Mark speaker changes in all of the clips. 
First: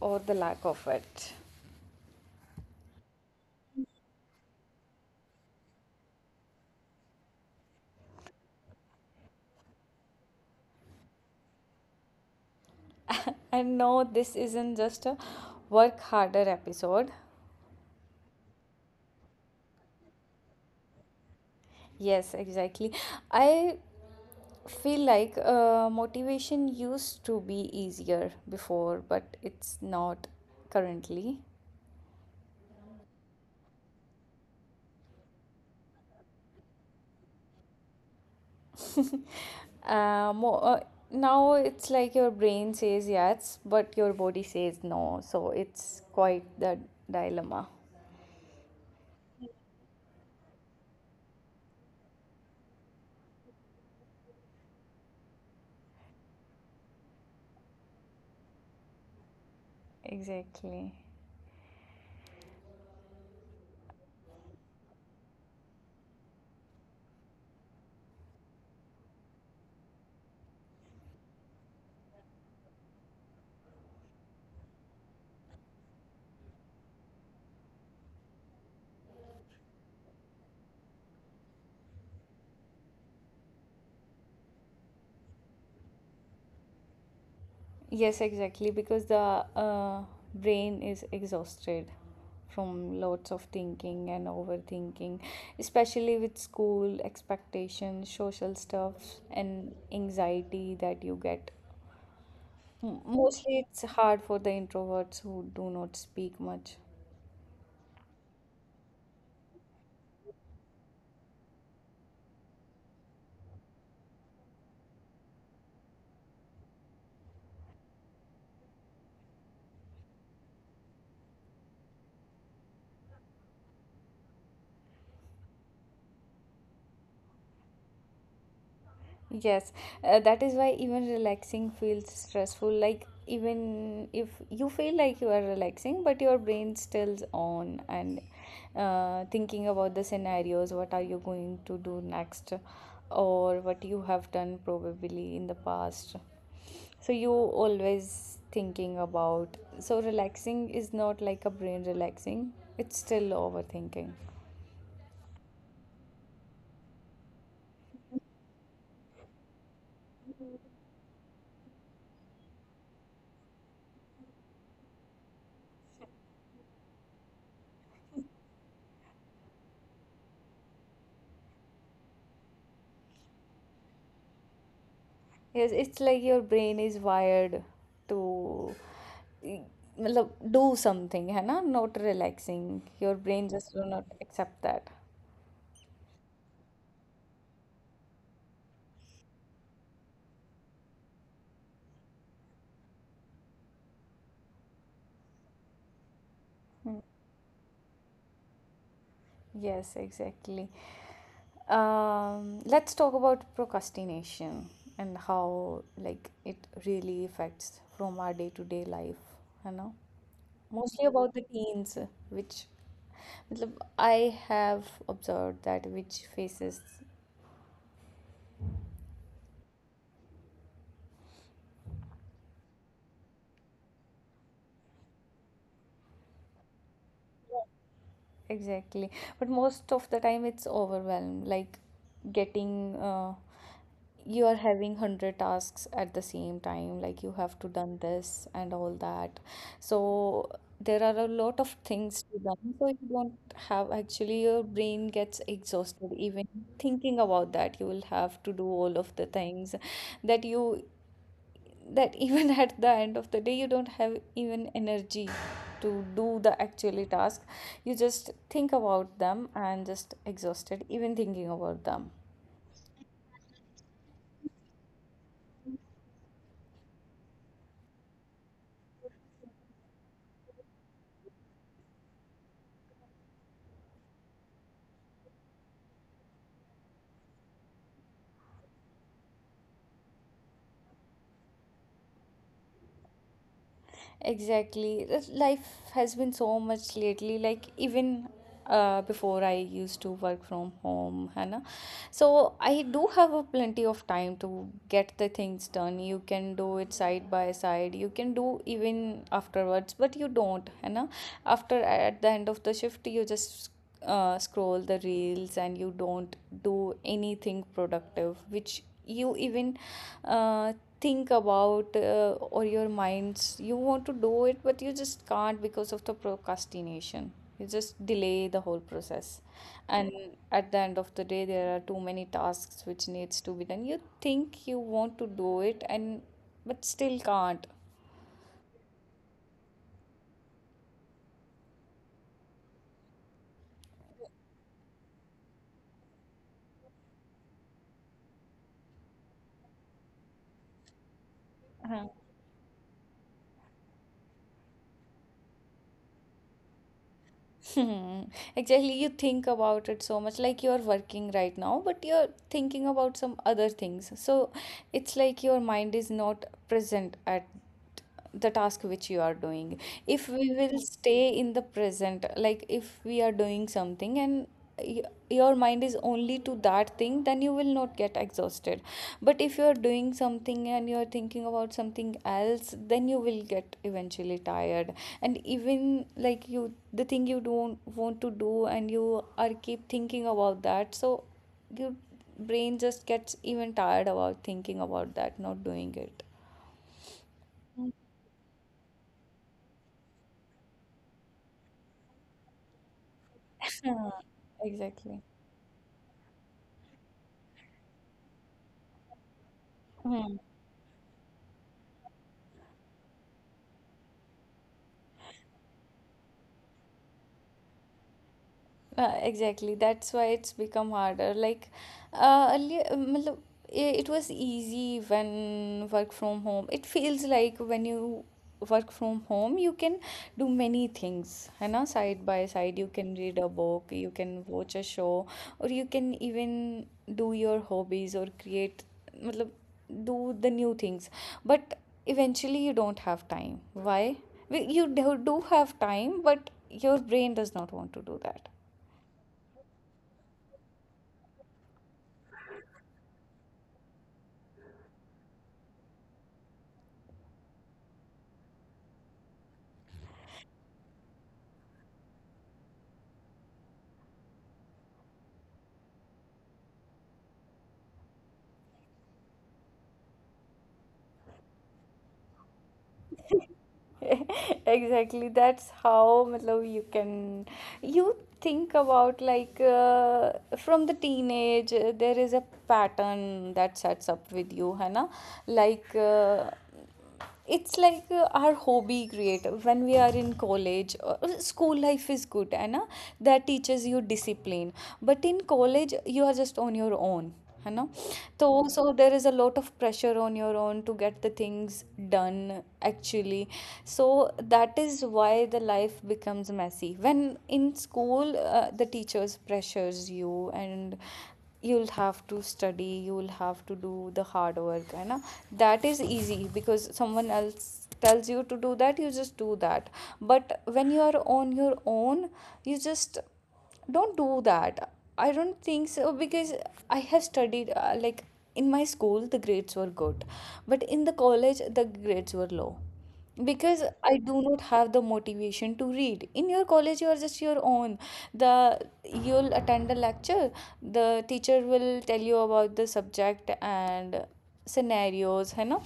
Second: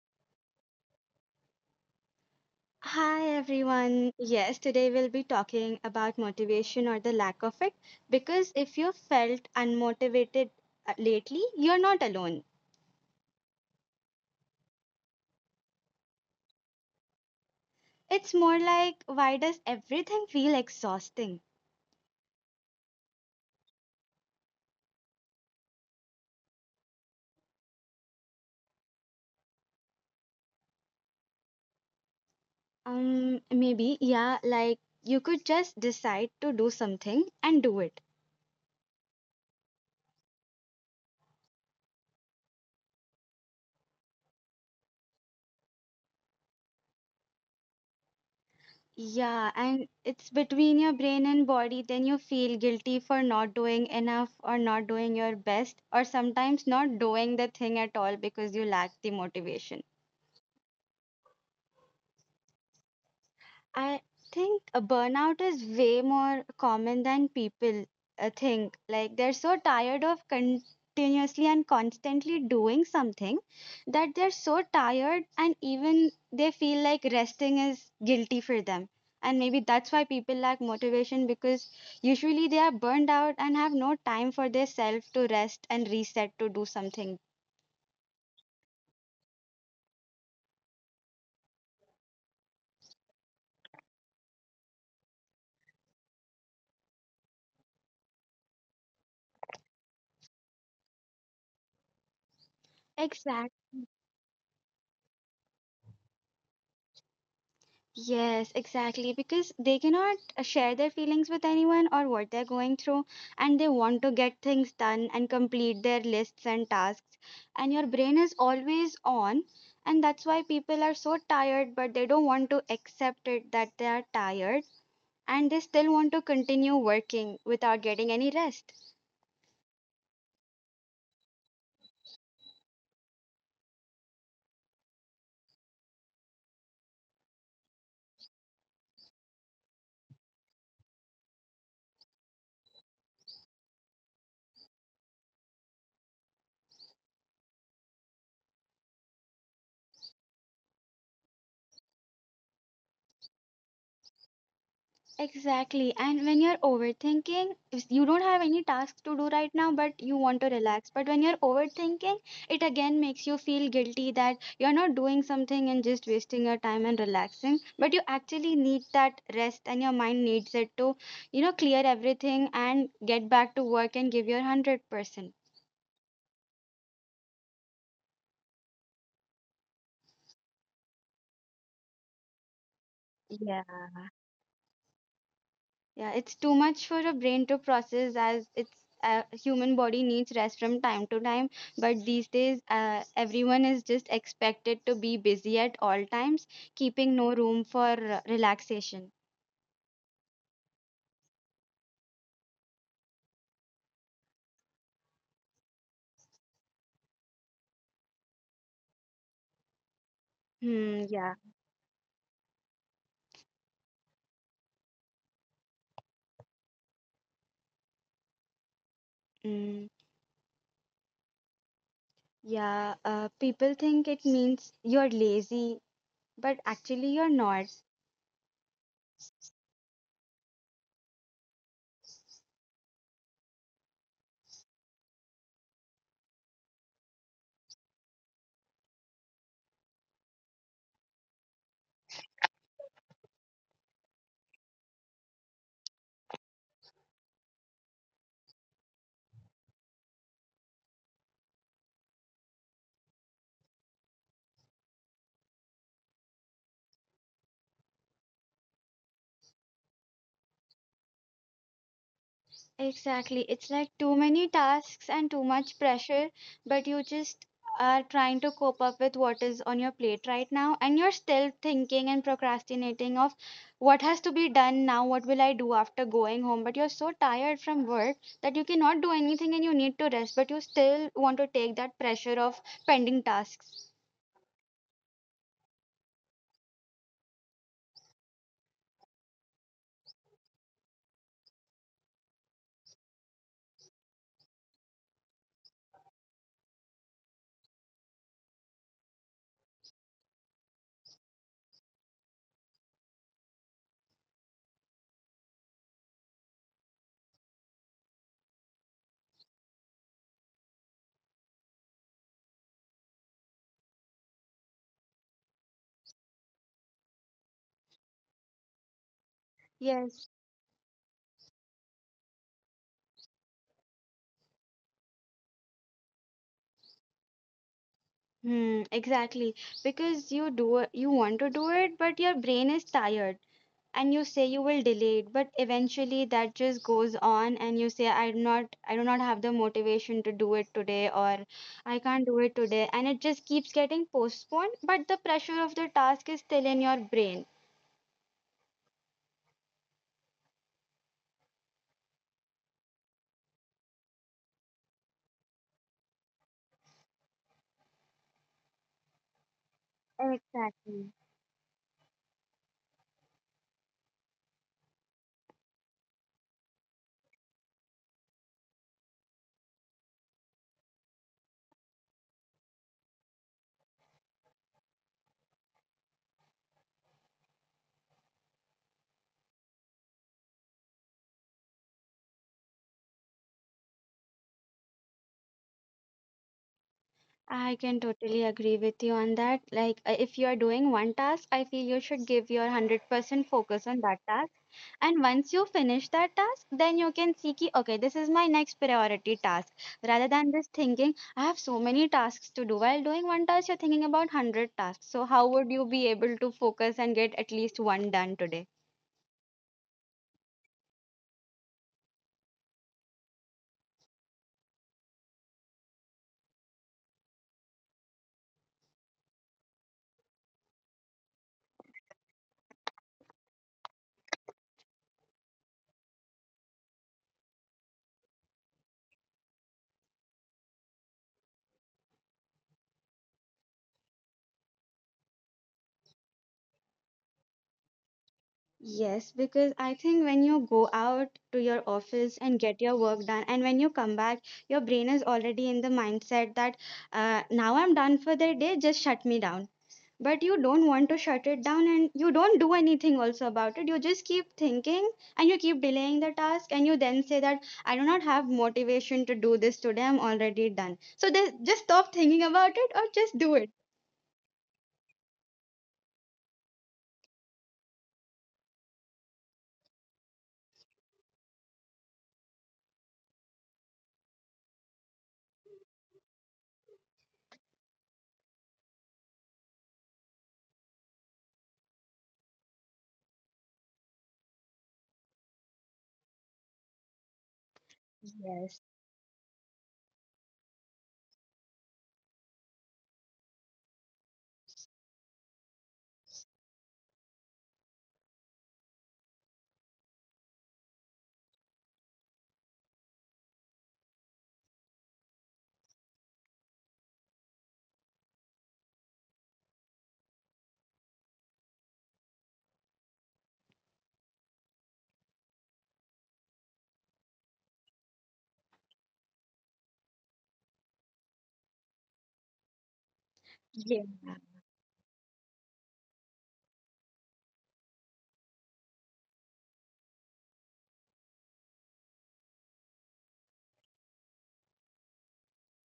Speaker 1: or the lack of it.
Speaker 2: Hi everyone. Yes, today we'll be talking about motivation or the lack of it because if you felt unmotivated lately, you're not alone.
Speaker 1: And no, this isn't just a work harder episode.
Speaker 2: It's more like why does everything feel exhausting?
Speaker 1: Yes, exactly. I feel like motivation used to be easier before, but it's not currently.
Speaker 2: Maybe yeah, like you could just decide to do something and do it.
Speaker 1: uh, more, uh, Now it's like your brain says yes, but your body says no. So it's quite the dilemma.
Speaker 2: Yeah, and it's between your brain and body, then you feel guilty for not doing enough or not doing your best, or sometimes not doing the thing at all because you lack the motivation.
Speaker 1: Exactly.
Speaker 2: I think a burnout is way more common than people think. Like they're so tired of continuously and constantly doing something that they're so tired and even they feel like resting is guilty for them. And maybe that's why people lack motivation because usually they are burned out and have no time for their self to rest and reset to do something.
Speaker 1: Yes, exactly. Because the brain is exhausted from lots of thinking and overthinking, especially with school expectations, social stuff, and anxiety that you get. Mostly, it's hard for the introverts who do not speak much.
Speaker 2: Yes, exactly. Because they cannot share their feelings with anyone or what they're going through, and they want to get things done and complete their lists and tasks. And your brain is always on, and that's why people are so tired, but they don't want to accept it that they are tired and they still want to continue working without getting any rest.
Speaker 1: Yes, that is why even relaxing feels stressful. Like, even if you feel like you are relaxing, but your brain stills on and thinking about the scenarios what are you going to do next, or what you have done probably in the past. So, you always thinking about. So, relaxing is not like a brain relaxing, it's still overthinking.
Speaker 2: Exactly. And when you're overthinking, if you don't have any tasks to do right now, but you want to relax. But when you're overthinking, it again makes you feel guilty that you're not doing something and just wasting your time and relaxing. But you actually need that rest and your mind needs it to, you know, clear everything and get back to work and give your 100%.
Speaker 1: Yes, it's like your brain is wired to eh, matlab, do something, है ना, not relaxing. Your brain
Speaker 2: Yeah.
Speaker 1: just do not accept that.
Speaker 2: Yeah, it's too much for a brain to process as it's human body needs rest from time to time. But these days, everyone is just expected to be busy at all times, keeping no room for relaxation.
Speaker 1: Yes, exactly. Let's talk about procrastination and how like it really affects from our day-to-day life, you know?
Speaker 2: Hmm.
Speaker 1: Mostly
Speaker 2: Yeah.
Speaker 1: about the teens, which matlab, I have observed that which faces
Speaker 2: Mm, yeah. People think it means you're lazy, but actually you're not.
Speaker 1: exactly. But most of the time it's overwhelmed, like getting you are having 100 tasks at the same time, like you have to done this and all that. So there are a lot of things to done. So you don't have actually your brain gets exhausted even thinking about that. You will have to do all of the things that you that even at the end of the day you don't have even energy to do the actually task, you just think about them and just exhausted even thinking about them
Speaker 2: Exactly. It's like too many tasks and too much pressure, but you just are trying to cope up with what is on your plate right now, and you're still thinking and procrastinating of what has to be done now, what will I do after going home? But you're so tired from work that you cannot do anything and you need to rest, but you still want to take that pressure of pending tasks.
Speaker 1: exactly. This life has been so much lately, like even before I used to work from home, Hannah, so I do have a plenty of time to get the things done. You can do it side by side, you can do even afterwards, but you don't, you know, after at the end of the shift you just scroll the reels and you don't do anything productive which you even uh, think about or your minds you want to do it but you just can't because of the procrastination, you just delay the whole process, and
Speaker 2: Yes.
Speaker 1: at the end of the day there are too many tasks which needs to be done. You think you want to do it and but still can't.
Speaker 2: Hmm, exactly. Because you do it, you want to do it, but your brain is tired. And you say you will delay it, but eventually that just goes on and you say I'm not I do not have the motivation to do it today, or I
Speaker 1: Uh-huh.
Speaker 2: can't do it today, and it just keeps getting postponed, but the pressure of the task is still in your brain.
Speaker 1: Hmm. Exactly, you think about it so much, like you're working right now, but you're thinking about some other things. So it's like your mind is not present at the task which you are doing. If we will
Speaker 2: Exactly.
Speaker 1: stay in the present, like if we are doing something and y- your mind is only to that thing, then you will not get exhausted. But if you are doing something and you are thinking about something else, then you will get eventually tired. And even like you, the thing you don't want to do and you are keep thinking about that, so your brain just gets even tired about thinking about that, not doing it.
Speaker 2: I can totally agree with you on that. Like, if you are doing one task, I feel you should give your 100% focus on
Speaker 1: Yeah,
Speaker 2: that task. And
Speaker 1: exactly.
Speaker 2: once you finish that task, then you can see, ki, okay, this is my next priority task. Rather
Speaker 1: Hmm.
Speaker 2: than just thinking, I have so many tasks to do. While doing one task, you're thinking about 100 tasks. So, how would you be able to focus and get at least one done today?
Speaker 1: Exactly. That's why it's become harder. Like, earlier, matlab, it was easy when work from home. It feels like when you work from home, you can do many things, है ना? Side by side, you can read a book, you can watch a show, or you can even do your hobbies or create, matlab, do the new things. But eventually, you don't have time. Why? You do have time, but your brain does not want to do that.
Speaker 2: Yes, because I think when you go out to your office and get your work done, and when you come back, your brain is already in the mindset that now I'm done for the day, just shut me down. But you don't want to shut it down and you don't do anything also about it. You just keep thinking and you keep delaying the task, and you then say that I do not have motivation to do this today, I'm already done. So then just stop thinking about it or just do it.
Speaker 1: Exactly, that's how matlab, you can you think about like from the teenage there is a pattern that sets up with you है ना, like it's like our hobby create when we are in college. School life is good and that teaches you discipline, but in college you are just on your own, you know. so
Speaker 2: Yes.
Speaker 1: so there is a lot of pressure on your own to get the things done actually. So that is why the life becomes messy when in school the teachers pressures you and you'll have to study, you'll have to do the hard work, you know. That is easy because someone else tells you to do that, you just do that. But when you are on your own, you just don't do that. I don't think so, because I have studied like in my school the grades were good, but in the college the grades were low because
Speaker 2: Yeah.
Speaker 1: I do not have the motivation to read. In your college, you are just your own. The you'll attend a lecture. The teacher will tell you about the subject and scenarios, you know.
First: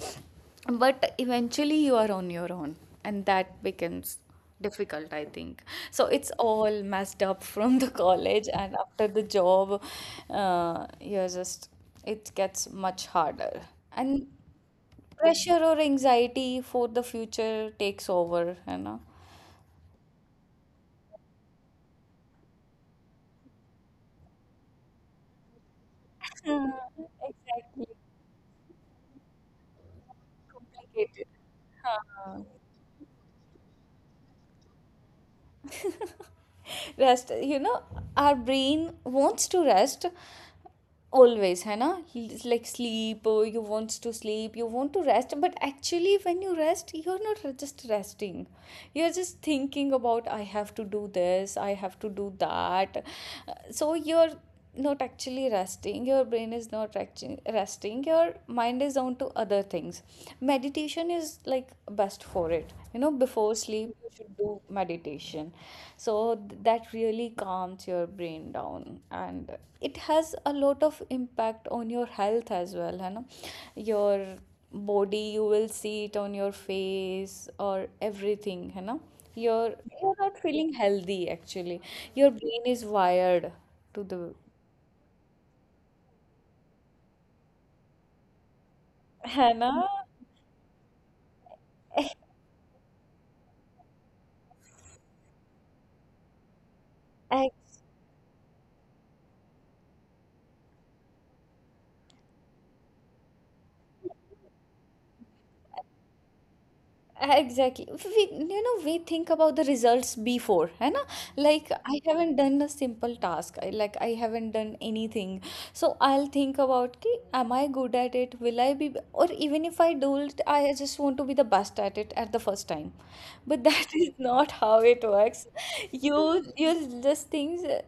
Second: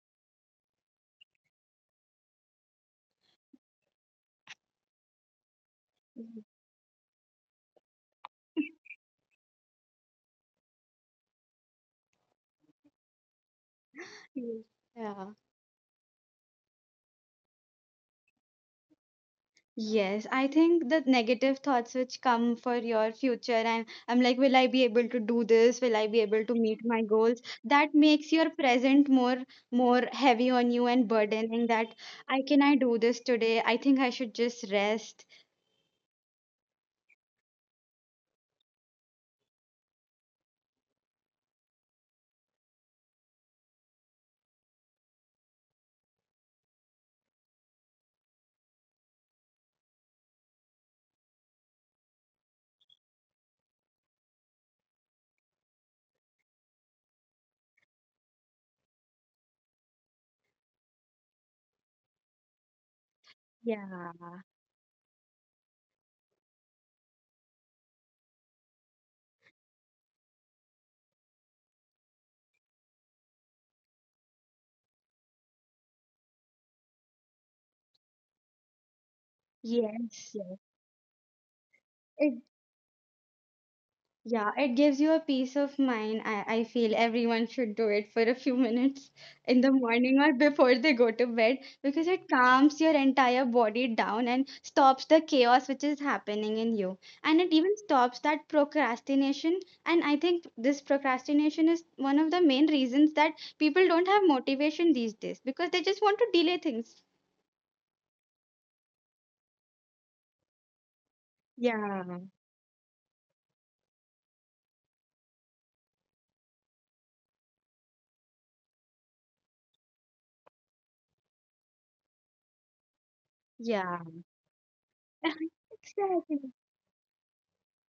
Speaker 1: But eventually, you are on your own, and that becomes difficult I think. So it's all messed up from the college, and after the job you're just it gets much harder and
Speaker 2: Yeah.
Speaker 1: pressure or anxiety for the future takes over, you know.
Speaker 2: Yes, I think the negative thoughts which come for your future, and I'm like, will I be able to do this? Will I be able to meet my goals?
Speaker 1: Exactly,
Speaker 2: That makes your present more more heavy on you and
Speaker 1: complicated.
Speaker 2: burdening that I
Speaker 1: हाँ
Speaker 2: can I do this today? I think I should just rest.
Speaker 1: Rest, you know, our brain wants to rest always है ना. It's like sleep, you want to sleep, you want to rest, but actually when you rest you're not just resting, you're just thinking about I have to do this, I have to do that. So you're not actually resting, your brain is not resting, your mind is on to other things. Meditation is like best for it, you know, before sleep
Speaker 2: Yeah.
Speaker 1: you should do meditation. So that really calms your brain down and it has a lot of impact on your health as well, you know. Your body, you will see it on your face or everything, you know. you're you're
Speaker 2: Yes,
Speaker 1: not
Speaker 2: yes.
Speaker 1: feeling healthy actually, your
Speaker 2: It
Speaker 1: brain is wired to the
Speaker 2: Yeah, it gives you a peace of mind. I feel everyone should do it for a few minutes in the
Speaker 1: Hannah.
Speaker 2: morning or before they go to bed because it calms your entire body down and stops the chaos which is happening in you. And it even stops that procrastination. And I think this procrastination is one of the main reasons that people don't have motivation these days because they just want to delay things.
Speaker 1: Exactly. We, you know, we think about the results before, है ना? Like
Speaker 2: Yeah,
Speaker 1: I haven't done a simple task. Like I haven't done anything. So I'll think about कि am I good at it? Will I be? Or even if I do it, I just want to be the best at it at the first time. But that
Speaker 2: yeah.
Speaker 1: is not how it works. You
Speaker 2: Exactly.
Speaker 1: you'll just things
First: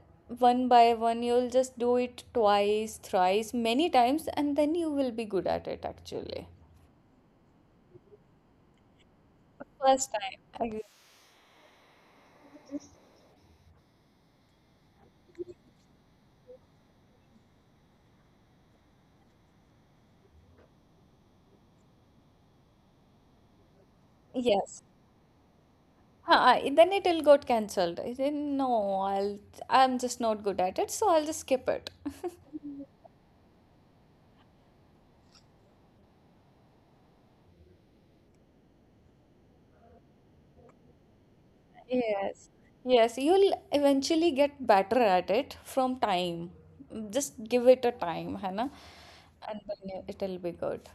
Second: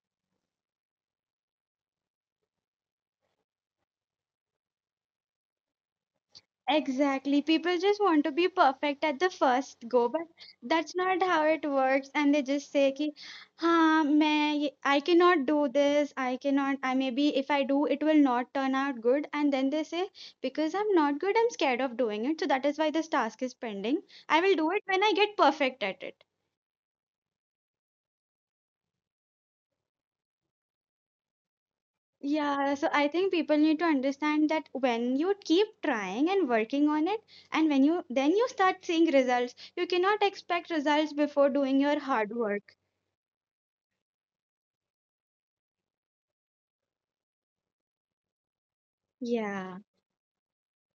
Speaker 1: one by one. You'll just do it twice, thrice, many times, and then you will be good at it actually.
Speaker 2: Exactly. People just want to be perfect at the first go,
Speaker 1: First
Speaker 2: but
Speaker 1: time. I-
Speaker 2: that's not how it works. And they just say कि हाँ मैं I cannot do this. I cannot. I maybe if I do, it will not turn out good. And then they say because I'm not good, I'm scared of doing it. So that is why this task is pending. I will do it
Speaker 1: Yes.
Speaker 2: when I get perfect at it.
Speaker 1: Huh, I- then it will got cancelled. I said, no, I'll, I'm just not good at it, so I'll just skip it.
Speaker 2: Yeah, so I think people need to understand that when you keep trying and working on it, and when you then you start seeing results, you cannot expect results before doing your hard
Speaker 1: Yes.
Speaker 2: work.
Speaker 1: Yes, you'll eventually get better at it from time. Just give it a time, Hannah, and
Speaker 2: Yeah,
Speaker 1: then you- it'll be good.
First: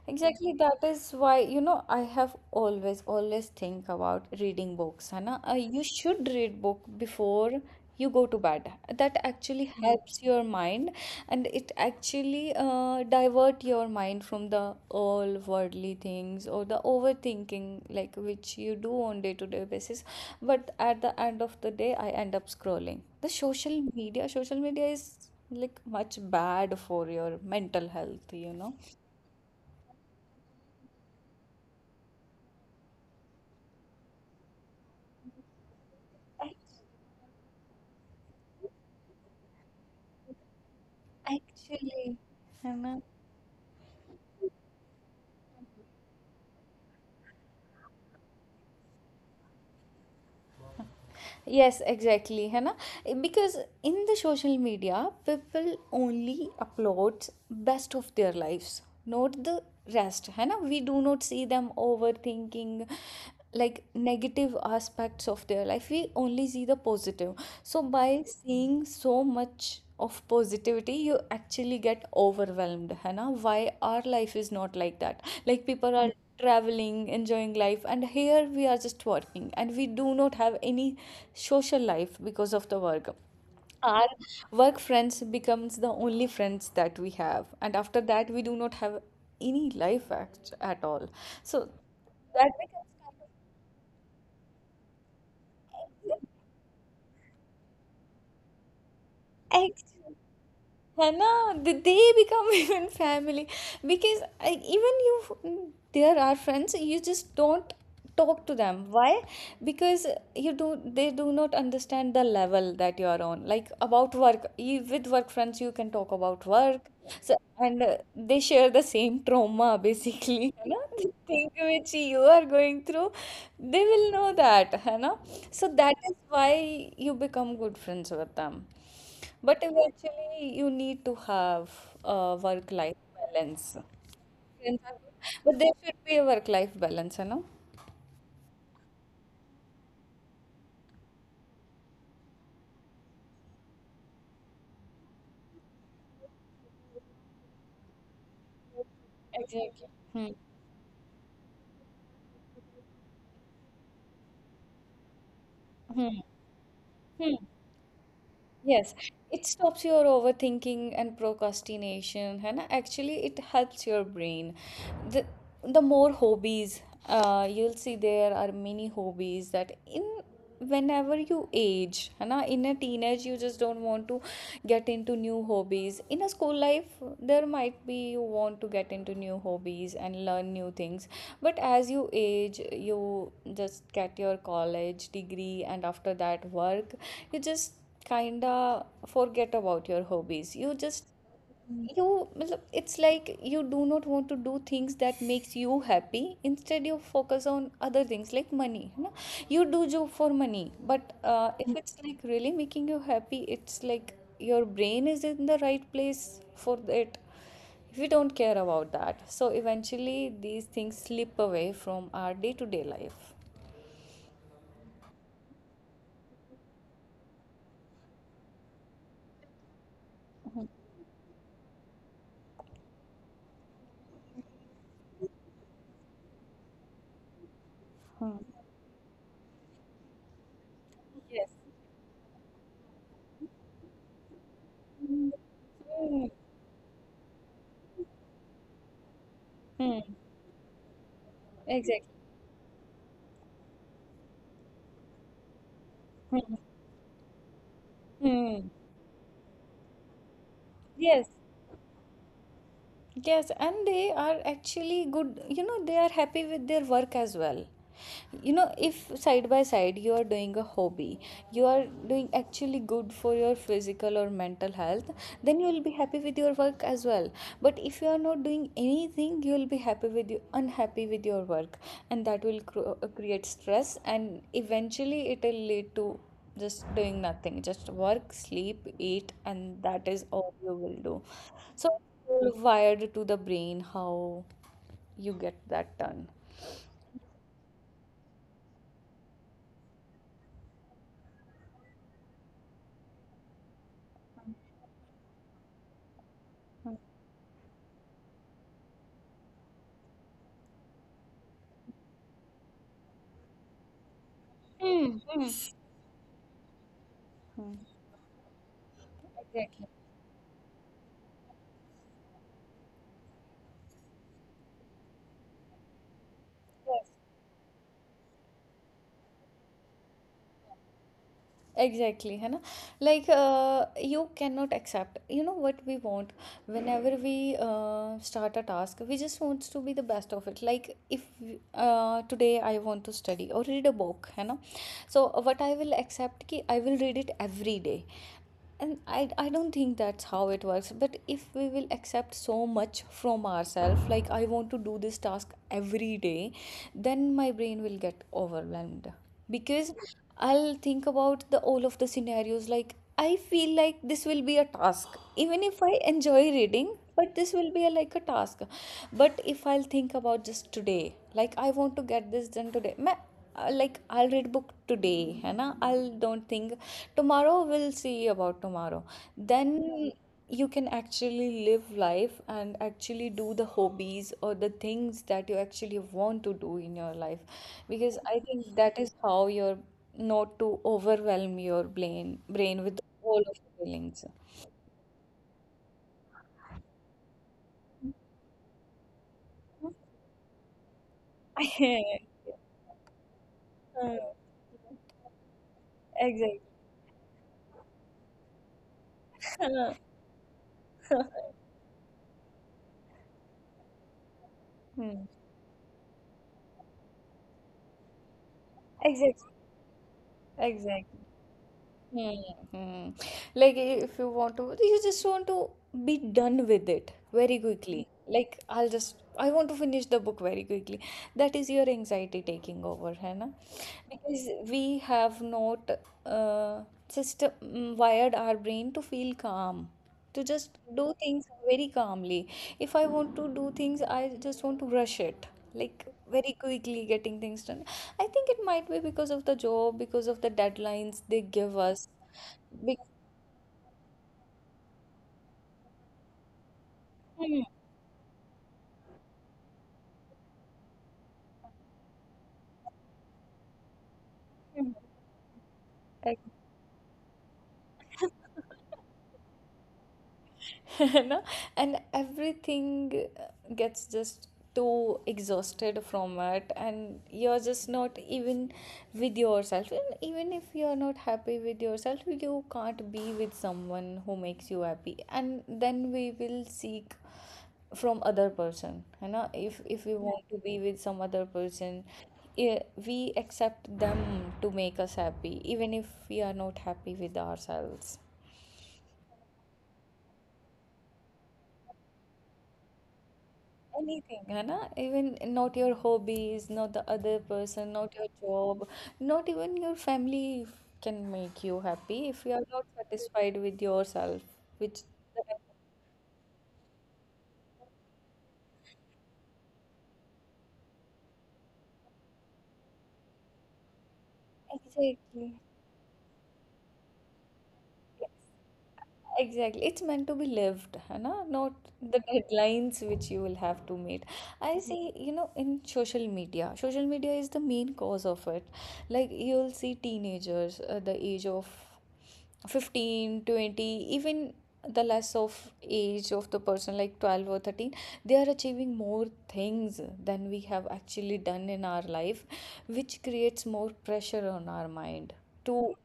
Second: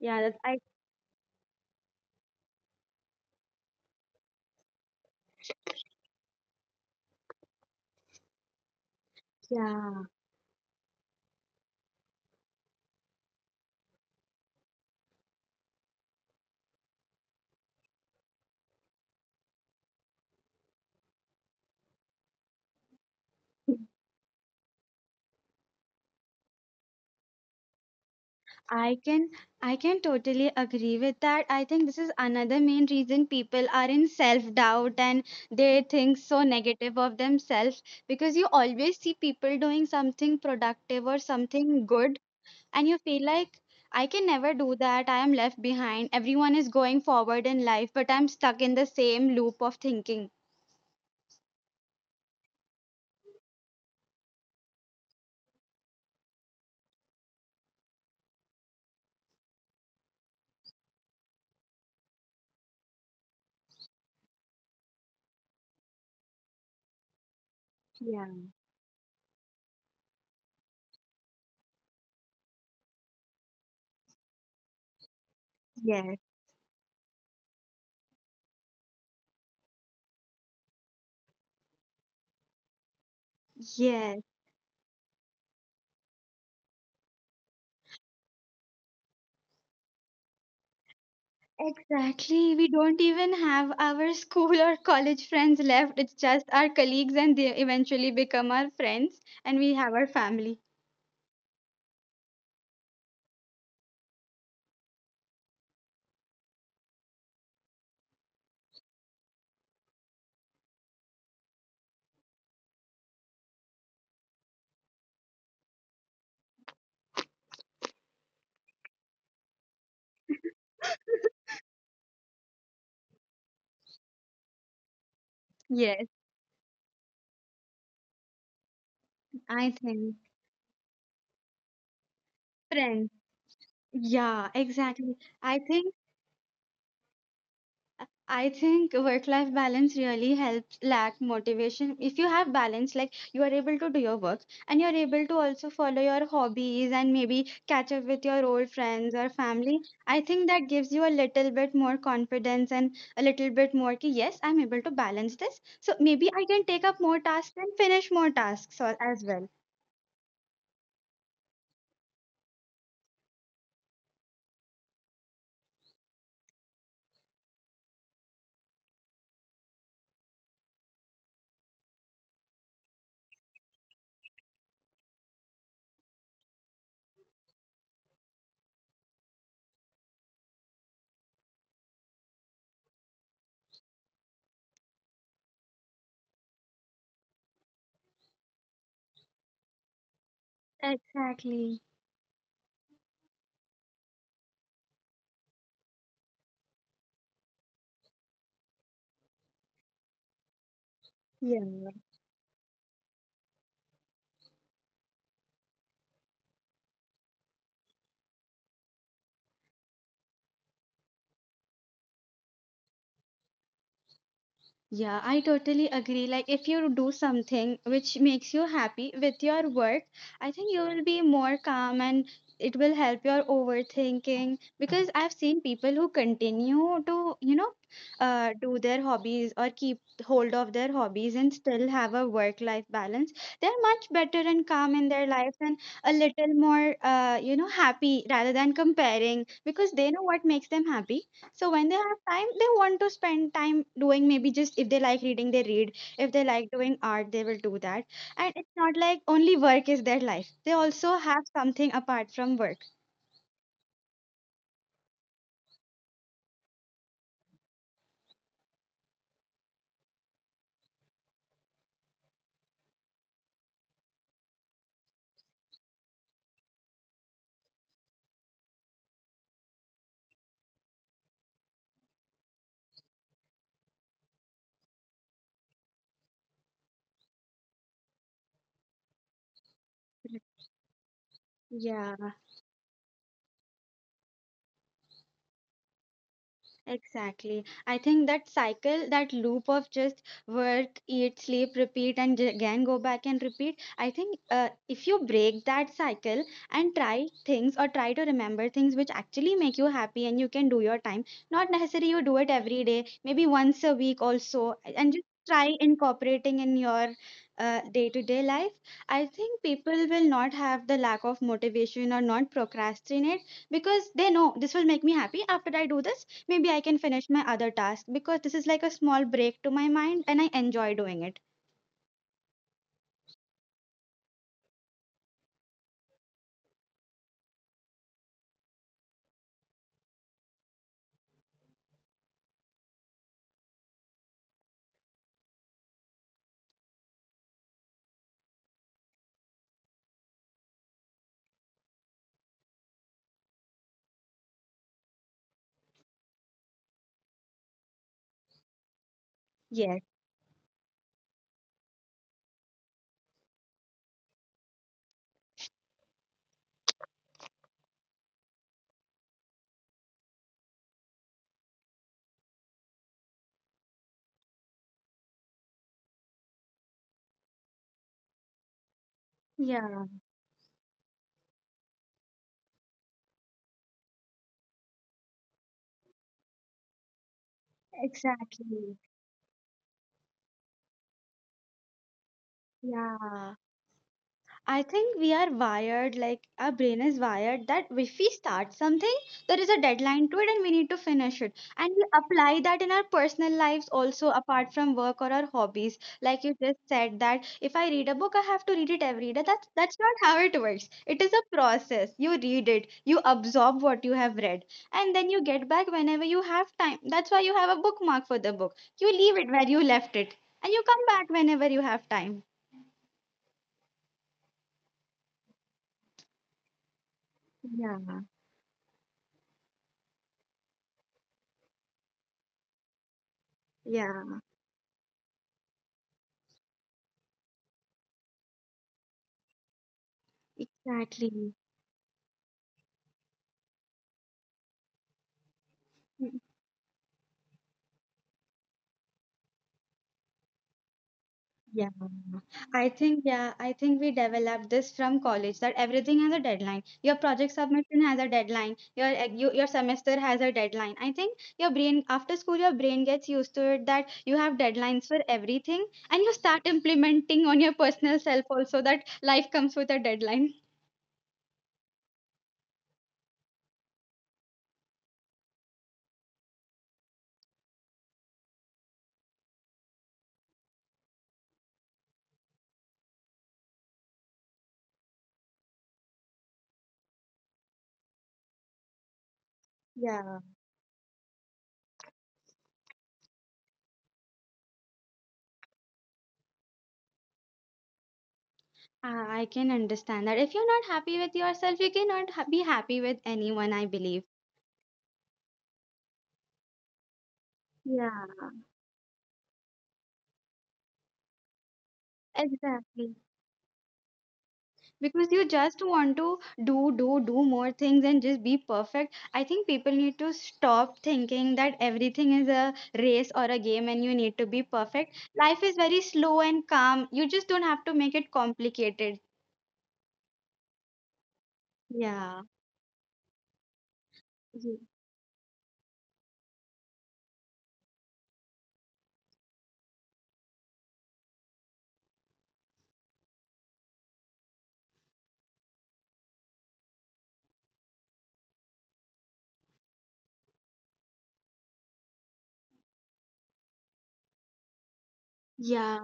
Speaker 2: yeah, that
Speaker 1: Exactly,
Speaker 2: I
Speaker 1: that is why, you know, I have always, always think about reading books, Hannah. You should read book before you go to bed, that actually
Speaker 2: yeah.
Speaker 1: helps your mind, and it actually divert your mind from the all worldly things or the overthinking like which you do on day to day basis. But at the end of the day I end up scrolling the social media. Social media is like much bad for your mental health, you know.
Speaker 2: I can I can totally agree with that. I think this is another main reason people are in self-doubt and they think so
Speaker 1: Act-
Speaker 2: negative of themselves because you always see people doing something productive or something
Speaker 1: Actually
Speaker 2: good
Speaker 1: I
Speaker 2: and you
Speaker 1: know.
Speaker 2: feel like I can never do that. I am left behind. Everyone is going forward in life, but I'm stuck in the same loop of thinking.
Speaker 1: Yes, exactly है ना, because in the social media people only upload best of their lives, not the rest है ना, we do not see them overthinking like negative aspects of their life, we only see the positive. So by
Speaker 2: Yeah.
Speaker 1: seeing so much of positivity you actually get overwhelmed है ना, why our life is not like that, like people are
Speaker 2: Yes.
Speaker 1: traveling, enjoying life, and here we are just working, and we do not have any social life because of the work. Our
Speaker 2: Yes,
Speaker 1: work friends becomes the only friends that we have, and after that, we do not have any life act at all. So that
Speaker 2: exactly. We
Speaker 1: becomes
Speaker 2: don't even have our school or college friends
Speaker 1: kind
Speaker 2: left. It's
Speaker 1: of
Speaker 2: just our colleagues, and they eventually become our friends, and we have our
Speaker 1: exactly.
Speaker 2: family.
Speaker 1: Hannah, did they become even family? Because I, even you, there are friends, you just don't talk to them. Why? Because you do, they do not understand the level that you are on. Like about work, you, with work friends, you can talk about work. So and they share the same trauma basically. You know, the thing which you are going through, they will know that. You know, so that
Speaker 2: Yes,
Speaker 1: is why you become good friends with them. But
Speaker 2: I think
Speaker 1: eventually, you need to have a work-life
Speaker 2: Friends.
Speaker 1: balance.
Speaker 2: Yeah,
Speaker 1: Friends are
Speaker 2: exactly.
Speaker 1: good, but
Speaker 2: I
Speaker 1: there
Speaker 2: think
Speaker 1: should be a work-life balance, you know?
Speaker 2: I think work life balance really helps lack motivation. If you have balance, like you are able to do your work and you're able to also follow your hobbies and maybe catch up with your old friends or family,
Speaker 1: Exactly.
Speaker 2: I
Speaker 1: Hmm.
Speaker 2: think that gives you a little bit more confidence and a little bit more, ki, yes, I'm able to balance this. So
Speaker 1: Hmm.
Speaker 2: maybe I can take up more
Speaker 1: Hmm.
Speaker 2: tasks and finish more tasks
Speaker 1: Yes,
Speaker 2: or, as
Speaker 1: it
Speaker 2: well.
Speaker 1: stops your overthinking and procrastination, and actually, it helps your brain. The, the more hobbies, you'll see there are many hobbies that in whenever you age, है ना, in a teenage you just don't want to get into new hobbies. In a school life, there might be you want to get into new hobbies and learn new things, but as you age you just get your college degree and after that work you just kinda forget about your hobbies. You just,
Speaker 2: Exactly.
Speaker 1: you मतलब, it's like you do not want to do things that makes you happy, instead you focus on other things like money, है ना? You do job for money, but if
Speaker 2: Yeah.
Speaker 1: it's like really making you happy, it's like your brain is in the right place for it. If we don't care about that, so eventually these things slip away from our day-to-day life.
Speaker 2: Yeah, I totally agree. Like, if you do something which makes you happy with your work, I think you will be more calm and it will help your overthinking. Because I've seen people who continue to, you know, do their hobbies or keep hold of their hobbies
Speaker 1: Yes.
Speaker 2: and still have a work-life balance. They're much better and calm in their
Speaker 1: Hmm.
Speaker 2: lives and a little more, you know, happy rather than comparing because
Speaker 1: Hmm.
Speaker 2: they know what makes them happy, so when they
Speaker 1: Exactly.
Speaker 2: have time, they want to spend time doing, maybe just if they like reading, they read. If they
Speaker 1: Hmm.
Speaker 2: like doing art, they will do that. And
Speaker 1: Hmm.
Speaker 2: it's not like only work is their life. They also
Speaker 1: Yes.
Speaker 2: have something apart from work.
Speaker 1: Yes, and they are actually good, you know, they are happy with their work as well. You know, if side by side you are doing a hobby, you are doing actually good for your physical or mental health, then you will be happy with your work as well. But if you are not doing anything, you will be happy with you unhappy with your work, and that will create stress, and eventually it will lead to just doing nothing, just work, sleep, eat, and that is all you will do. So
Speaker 2: Yeah.
Speaker 1: you're wired to the brain how you get that done.
Speaker 2: Exactly. I think that cycle, that loop of just work, eat, sleep, repeat, and again go back and repeat. I think if you break that cycle and try things or try to remember things which actually make you happy and you can do your time, not necessarily you do it every day, maybe once a week also, and just try incorporating in your
Speaker 1: Mhm.
Speaker 2: day-to-day life. I think
Speaker 1: Exactly.
Speaker 2: people will not have the lack of motivation or not procrastinate because they know this will make me happy after I do this. Maybe I can
Speaker 1: Yes,
Speaker 2: finish my other task because this is like a small break to my mind and I enjoy doing it.
Speaker 1: exactly, है ना? Like you cannot accept you know what we want. Whenever we start a task, we just wants to be the best of it. Like if today I want to study or read a book, है ना? So what I will accept कि I will read it every day, and I don't think that's how it works. But if we will accept so much from ourselves like I want to do this task every day, then my brain will get overwhelmed. Because
Speaker 2: Yes.
Speaker 1: I'll think about the all of the scenarios, like I feel like this will be a task, even if I enjoy reading but this will be a, like a task. But if I'll think about just today, like I want to get this done today, मैं like I'll read book today, and I'll don't think, tomorrow we'll see about tomorrow. Then
Speaker 2: Yeah,
Speaker 1: Mm. You can actually live life and actually do the hobbies or the things that you actually want to do in your life, because I think
Speaker 2: exactly.
Speaker 1: that is how you're not to overwhelm your brain with all
Speaker 2: Yeah.
Speaker 1: of the feelings.
Speaker 2: I think we are wired, like our brain is wired that if we start something, there is a deadline to it and we need to finish it. And we apply that in our personal lives
Speaker 1: Uh,
Speaker 2: also, apart from work or our hobbies. Like you
Speaker 1: exactly.
Speaker 2: just said that if I read a book, I have to read it every day. That's not how it works. It is a process. You read it, you absorb what you have read, and
Speaker 1: Hmm.
Speaker 2: then you get back whenever you have time. That's why you have a bookmark for the book. You leave
Speaker 1: Exactly.
Speaker 2: it where you left it, and you come
Speaker 1: Exactly.
Speaker 2: back whenever you have time.
Speaker 1: Hmm. Like if you want to, you just want to be done with it very
Speaker 2: Yeah,
Speaker 1: quickly. Like I'll just, I want to finish the book very quickly. That is your anxiety taking over, है ना?
Speaker 2: yeah.
Speaker 1: Because we have not uh, just wired our brain to feel calm, to just do things
Speaker 2: Exactly.
Speaker 1: very calmly. If I want to do things, I just want to rush it, like
Speaker 2: Mm,
Speaker 1: very quickly getting things done. I think it might be because of the job, because of the deadlines they give
Speaker 2: yeah.
Speaker 1: us. Be-
Speaker 2: I think we developed this from college that everything has a deadline. Your project
Speaker 1: Hmm,
Speaker 2: submission has a deadline. Your semester has a deadline. I think your brain after school your brain gets used to it that you have
Speaker 1: hmm,
Speaker 2: deadlines for everything and you start
Speaker 1: ex-
Speaker 2: implementing on your personal self also that life comes with a deadline.
Speaker 1: you and everything uh, gets just too exhausted from it, and you're just not even with yourself. And even if you're not happy with yourself, you can't be with someone who makes you happy. And then we will seek from other person, you know, if we
Speaker 2: Yeah,
Speaker 1: want to be with some other person, eh, we accept them to make us happy even if we are not happy with ourselves.
Speaker 2: I can understand that. If you're not happy with yourself, you cannot be happy with anyone, I believe.
Speaker 1: Anything, है ना? Even not your hobbies, not the other person, not your
Speaker 2: Yeah,
Speaker 1: job, not even your family can make you happy if you are not
Speaker 2: exactly.
Speaker 1: satisfied with yourself. Which
Speaker 2: Because you just want to do do more things and just be perfect. I think people need to stop thinking that everything is a race or a game and you need to be perfect.
Speaker 1: exactly.
Speaker 2: Life is very slow and calm, you just don't have to make it complicated.
Speaker 1: Exactly. It's meant to be lived, है ना? Not the
Speaker 2: Yeah.
Speaker 1: deadlines which you will have to meet. I
Speaker 2: Ye-
Speaker 1: see, you know, in social media is the main cause of it. Like, you'll see teenagers at the age of 15, 20, even the less of age of the person, like 12 or 13, they are achieving more things than we have actually done in our life, which creates more pressure on our mind to
Speaker 2: yeah.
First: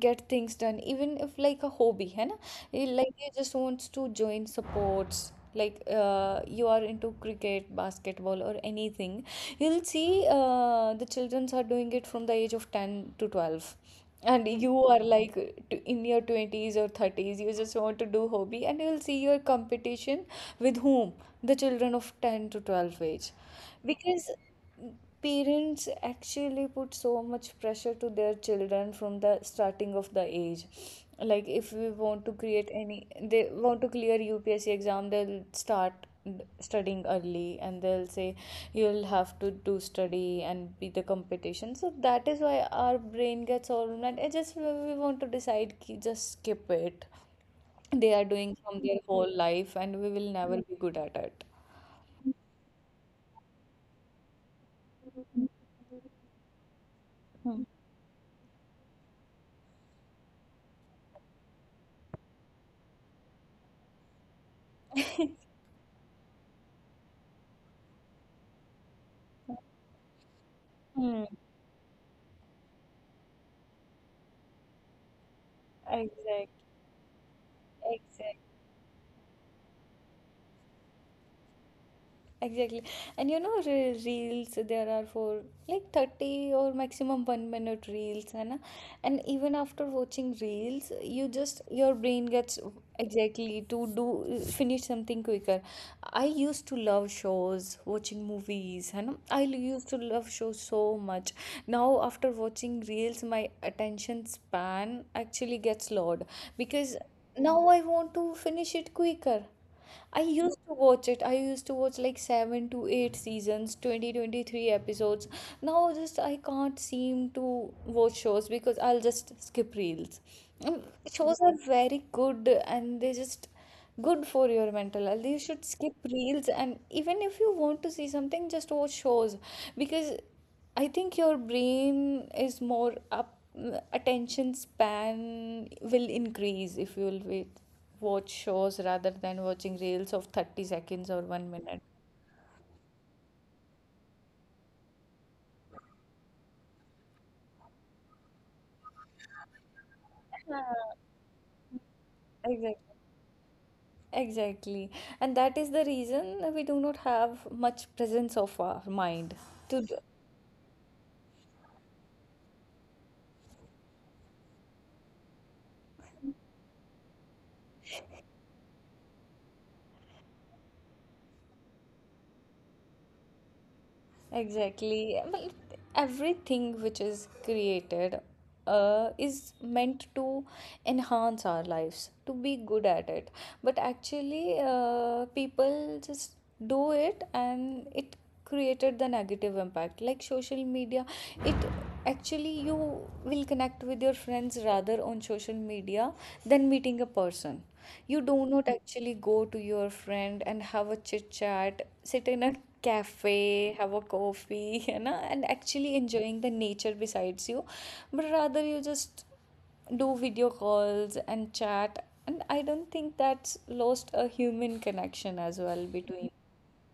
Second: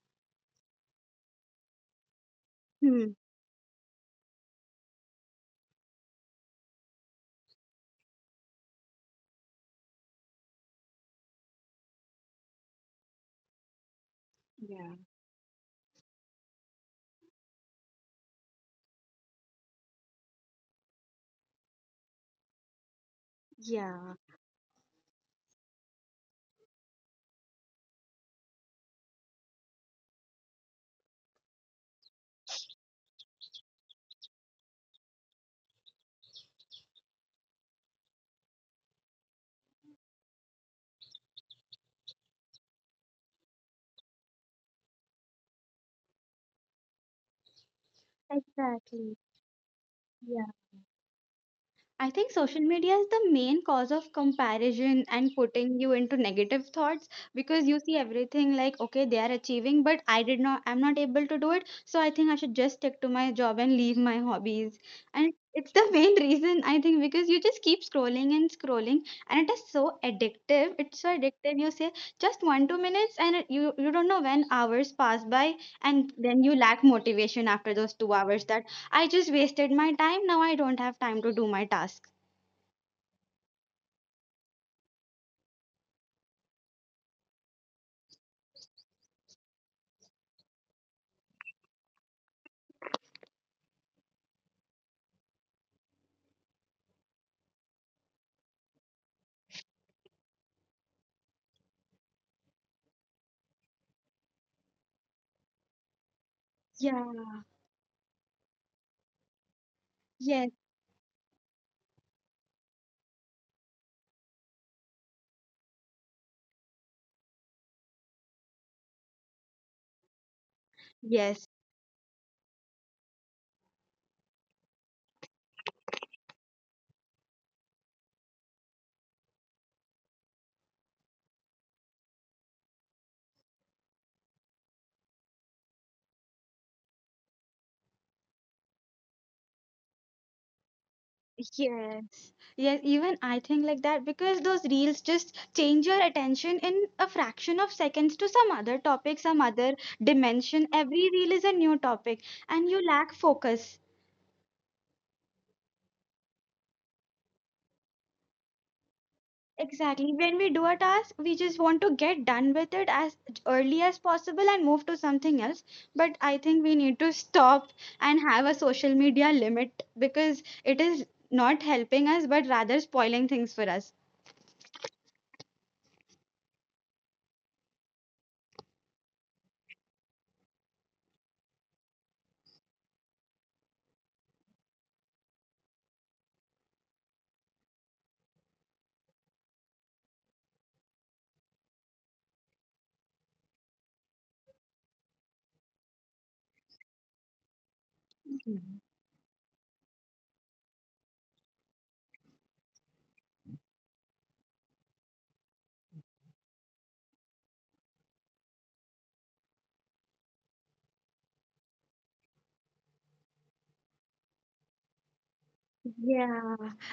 Speaker 1: get things done. Even if like a hobby, है ना, he
Speaker 2: Hmm.
Speaker 1: like he just wants to join sports. Like you are into cricket, basketball, or anything, you'll see the childrens are doing it from the age of 10 to 12. And you
Speaker 2: Yeah.
Speaker 1: are like in your 20s or 30s, you just want to do hobby, and you'll see your competition with whom? The children of 10 to 12 age.
Speaker 2: Yeah,
Speaker 1: Because parents actually put so much pressure to their children from the starting of the age, like if we want to create any, they want to clear UPSC exam. They'll start studying early and they'll say you'll have to do study and be the competition. So that is why our brain gets all mad. I just we want to decide ki just skip it, they are doing from their
Speaker 2: exactly.
Speaker 1: whole life and we will
Speaker 2: Yeah,
Speaker 1: never be good at it.
Speaker 2: I think social media is the main cause of comparison and putting you into negative thoughts, because you see everything like, okay, they are achieving, but I did not, I'm not able to do it. So I think I should just stick to my job and leave my hobbies. And it's the main reason I think, because you just keep scrolling and scrolling, and it is so addictive. It's so
Speaker 1: Hmm.
Speaker 2: addictive. You say just one, two minutes, and you don't know when hours pass by, and then
Speaker 1: Exactly.
Speaker 2: you lack motivation after those two hours. That. I just wasted my time. Now I don't have time to do my task.
Speaker 1: Exactly. And you know, reels there are for like 30 or maximum 1 minute reels, and even after watching reels you just your brain gets exactly to do finish something quicker. I used to love shows watching movies, and I used to love shows so much. Now after watching reels my attention span actually gets lowered, because
Speaker 2: Yeah.
Speaker 1: now I want to finish it quicker. I
Speaker 2: Yes.
Speaker 1: used to watch it. I used to watch like seven to eight seasons, 20-23 episodes, now just I can't seem to watch shows because I'll just skip reels. Mm, shows
Speaker 2: Yes.
Speaker 1: are very good and they just good for your mental health. You should skip reels, and even if you want to see something just watch shows. Because I think your brain is more up attention span will increase if you will wait, watch shows rather than watching reels of 30 seconds or 1 minute.
Speaker 2: Yes. Yes, even I think like that, because those reels just change your attention in a fraction of seconds to some other topic, some other
Speaker 1: Yeah,
Speaker 2: dimension. Every reel is a new topic and
Speaker 1: exactly.
Speaker 2: you lack focus.
Speaker 1: Exactly. And that is the reason we do not have much presence of our mind to do.
Speaker 2: Exactly. When we do a task, we just want to get done with it as early as possible and move to something else. But I think we need to stop and have a social media limit, because it is not helping us, but rather spoiling things for us.
Speaker 1: Exactly. Well, everything which is created is meant to enhance our lives, to be good at it. But actually, people just do it and it created the negative impact. Like social media, it actually you will connect with your friends rather on social media than meeting a person. You do not actually go to your friend and have a chit chat, sit in a cafe, have a coffee, you know, and actually enjoying the nature besides you. But rather, you just do video calls and chat. And I don't think that's lost a human connection as well between.
Speaker 2: Yeah,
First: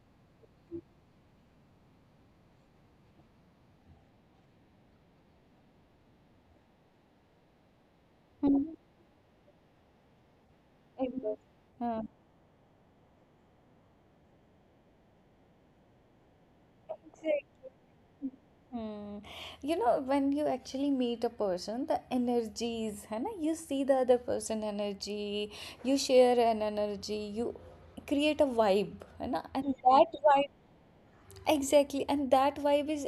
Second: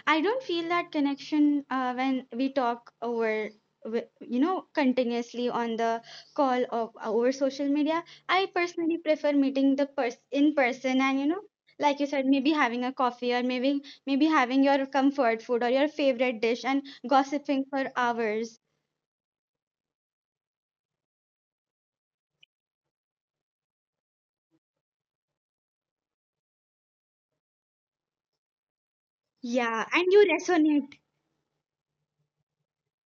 Speaker 2: I don't feel that connection when we talk over, you know, continuously on the call of over social media. I personally prefer meeting the person in person, and you know, like you said, maybe having a coffee, or maybe having your comfort food or your favorite dish, and
Speaker 1: Exactly.
Speaker 2: gossiping for hours.
Speaker 1: Hmm. You know, when you actually meet a person, the energies, है ना? You see the other person energy, you share an energy, you create a vibe, है ना? And
Speaker 2: Yeah, and
Speaker 1: that
Speaker 2: you
Speaker 1: vibe,
Speaker 2: resonate.
Speaker 1: exactly, and that vibe is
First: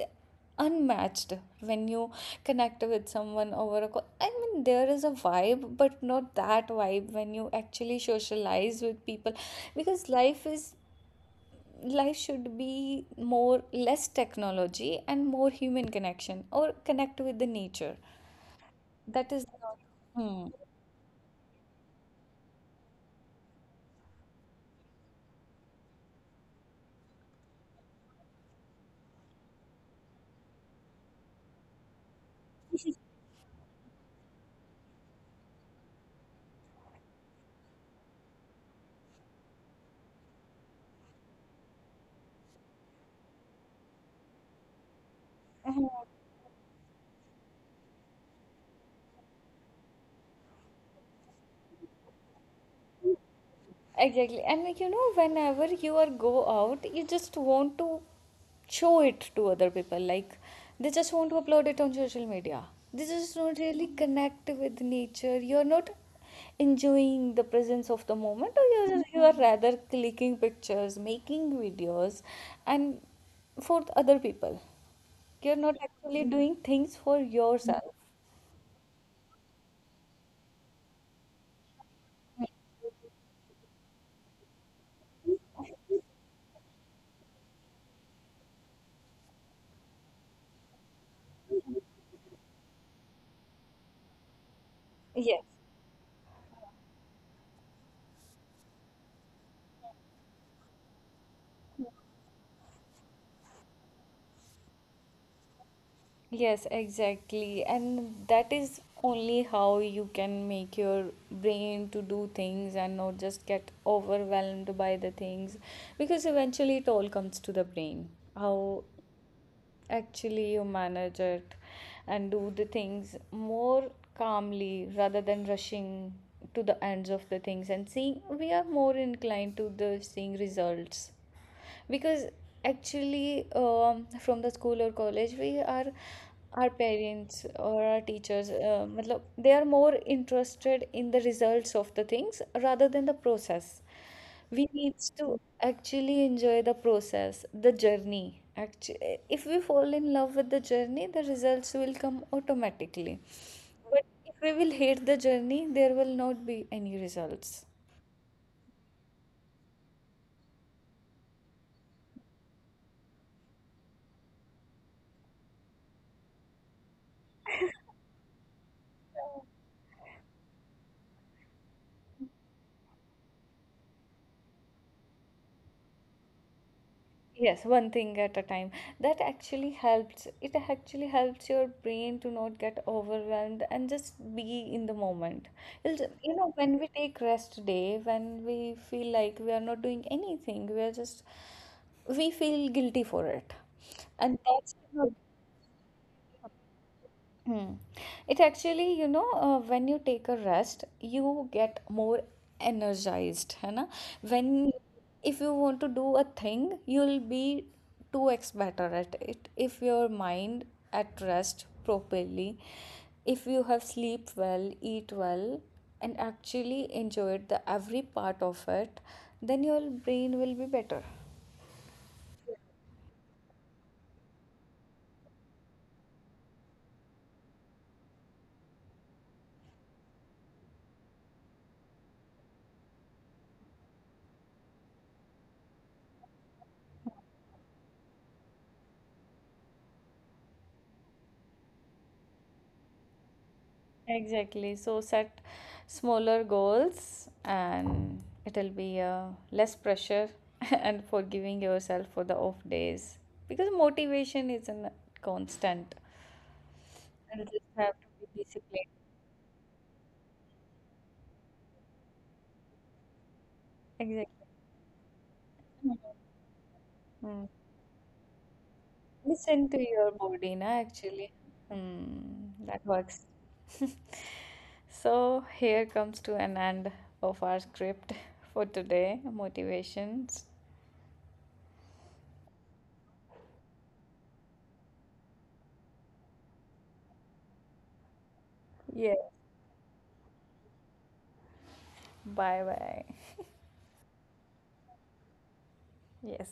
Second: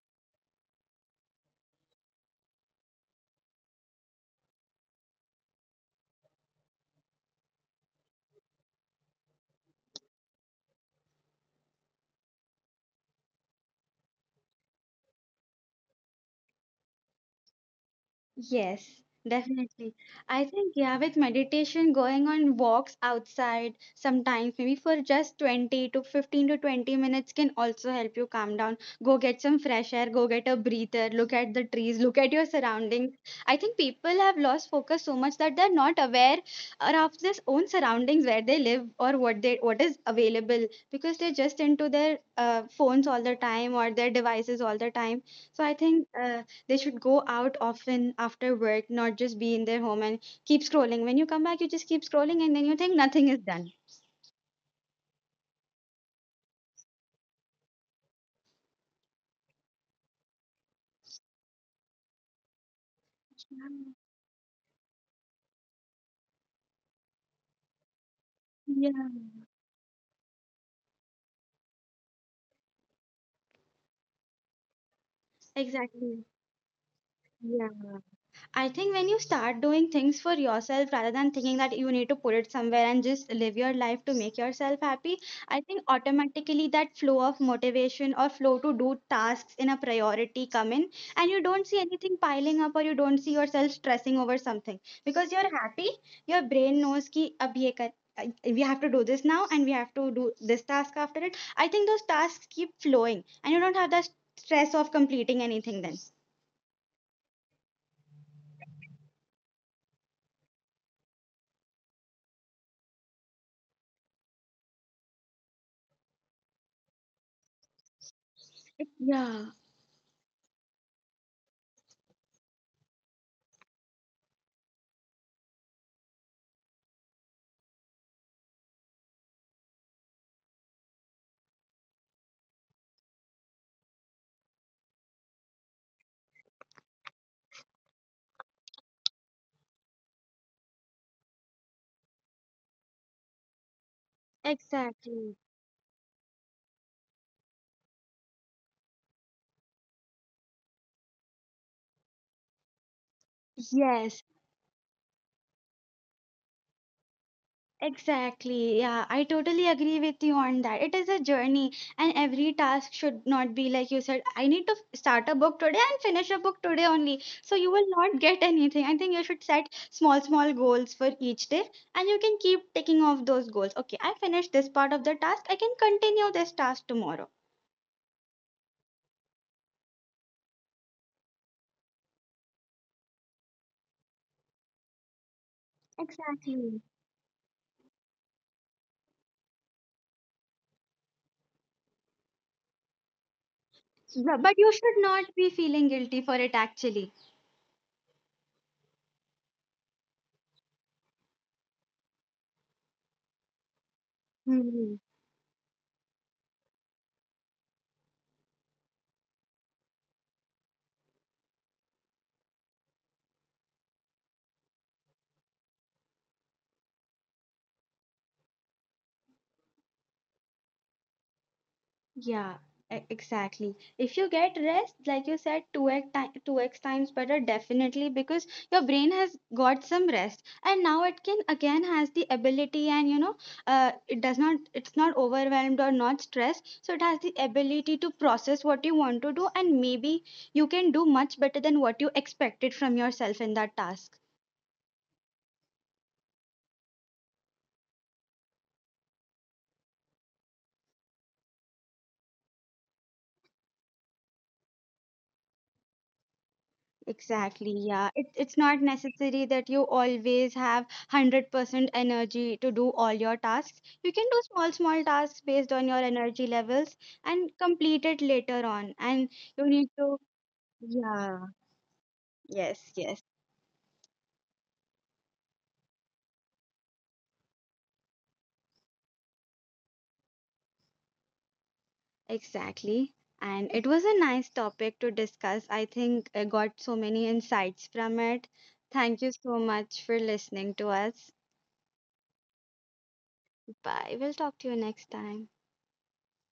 Speaker 1: unmatched when you connect with someone over a call. I mean, there is a vibe, but not that vibe when you actually socialize with people. Because life is life should be more less technology and more human connection, or connect with the nature.
Speaker 2: Yes,
Speaker 1: That is not.
Speaker 2: definitely. I
Speaker 1: Hmm.
Speaker 2: think, yeah, with meditation, going on walks outside sometimes, maybe for just 20 to 15 to 20 minutes, can also help you calm down. Go get some fresh air, go get a breather, look at the trees, look at your surroundings. I think people have lost focus so much that they're not aware of their own surroundings, where they live or what they what is available, because they're just into their phones all the time or their devices all the time. So I think
Speaker 1: Mhm.
Speaker 2: they should go out often after work, not just be in their home and keep scrolling. When you come back, you just keep scrolling, and then you think nothing is done.
Speaker 1: Exactly. And like, you know, whenever you are go out you just want to show it to other people, like they just want to upload it on social media. They just don't really
Speaker 2: Yeah.
Speaker 1: connect with nature, you're not enjoying the presence of the moment. Or you're,
Speaker 2: Yeah.
Speaker 1: just- you are rather clicking pictures, making videos, and for the other people, you're not actually
Speaker 2: Exactly.
Speaker 1: doing things for
Speaker 2: Yeah.
Speaker 1: yourself.
Speaker 2: I think when you start doing things for yourself rather than thinking that you need to put it somewhere, and just live your life to make yourself happy, I think automatically that flow of motivation or flow to do tasks in a priority come in, and you don't see anything piling up, or you don't see yourself stressing over something, because
Speaker 1: Yes.
Speaker 2: you're happy, your brain knows ki ab ye kar, we have to do this now and we have to do this task after it. I think those tasks keep flowing and you don't have that stress of completing anything then.
Speaker 1: Yes, exactly. And that is only how you can make your brain to do things and not just get overwhelmed by the things, because eventually it all comes to the brain. How
Speaker 2: Yeah,
Speaker 1: actually you manage it and do the things more calmly rather than rushing to the ends of the things, and seeing we are more inclined to the seeing results. Because actually from the school or college we are our parents or our teachers matlab, they are more interested in the results of the things rather than the process. We need to
Speaker 2: exactly.
Speaker 1: actually enjoy the process, the journey. Actually, if we fall in love with the journey, the results will come automatically. But
Speaker 2: Yes,
Speaker 1: if we will hate the journey, there will not be any results.
Speaker 2: exactly. Yeah, I totally agree with you on that. It is a journey, and every task should not be like you said, I need to start a book today and finish a book today only. So you will not get anything. I think you should set small, small goals for each day, and you can keep taking off those goals. Okay, I finished this part of the task, I can continue this task tomorrow.
Speaker 1: Yes, one thing at a time. That actually helps. It actually helps your brain to not get overwhelmed and just be in the moment. It'll, you know, when
Speaker 2: Exactly.
Speaker 1: we take rest day, when we feel like we are not doing anything, we are just, we feel guilty for it. And
Speaker 2: But you
Speaker 1: that's
Speaker 2: should
Speaker 1: not.
Speaker 2: not be feeling guilty for it actually.
Speaker 1: Hmm. It actually, you know, when you take a rest, you get more energized, है ना? When if you want to do a thing, you'll be 2x better at it. If your mind at rest properly, if you have sleep well, eat well, and actually enjoyed the every part of it, then your brain will be better.
Speaker 2: Yeah, exactly. If you get rest, like you said, 2x times better, definitely, because your brain has got some rest. And now it can again has the ability, and you know, it does not, it's not overwhelmed or not stressed. So it has the ability to process what you want to do, and maybe you can do much better than what you expected from yourself in that task.
Speaker 1: Exactly. So set smaller goals and it'll be less pressure, and forgiving yourself for the off days because motivation isn't constant. You'll just
Speaker 2: Exactly,
Speaker 1: have
Speaker 2: yeah. It,
Speaker 1: to be
Speaker 2: it's not
Speaker 1: disciplined.
Speaker 2: necessary that you always have 100% energy to do all your tasks. You can
Speaker 1: Exactly.
Speaker 2: do small, small tasks based on
Speaker 1: Mhm.
Speaker 2: your energy levels
Speaker 1: Mm.
Speaker 2: and complete it later on. And you
Speaker 1: Listen to
Speaker 2: need
Speaker 1: your
Speaker 2: to,
Speaker 1: body, na, actually.
Speaker 2: yeah,
Speaker 1: Mm, that
Speaker 2: yes, yes,
Speaker 1: works. So here comes to an end of our script for today, motivations.
Speaker 2: exactly. And it was a nice topic to discuss. I think I got so many insights from it.
Speaker 1: Yes.
Speaker 2: Thank you so much for listening to us.
Speaker 1: Bye bye.
Speaker 2: Bye. We'll talk to you next time.
Speaker 1: Yes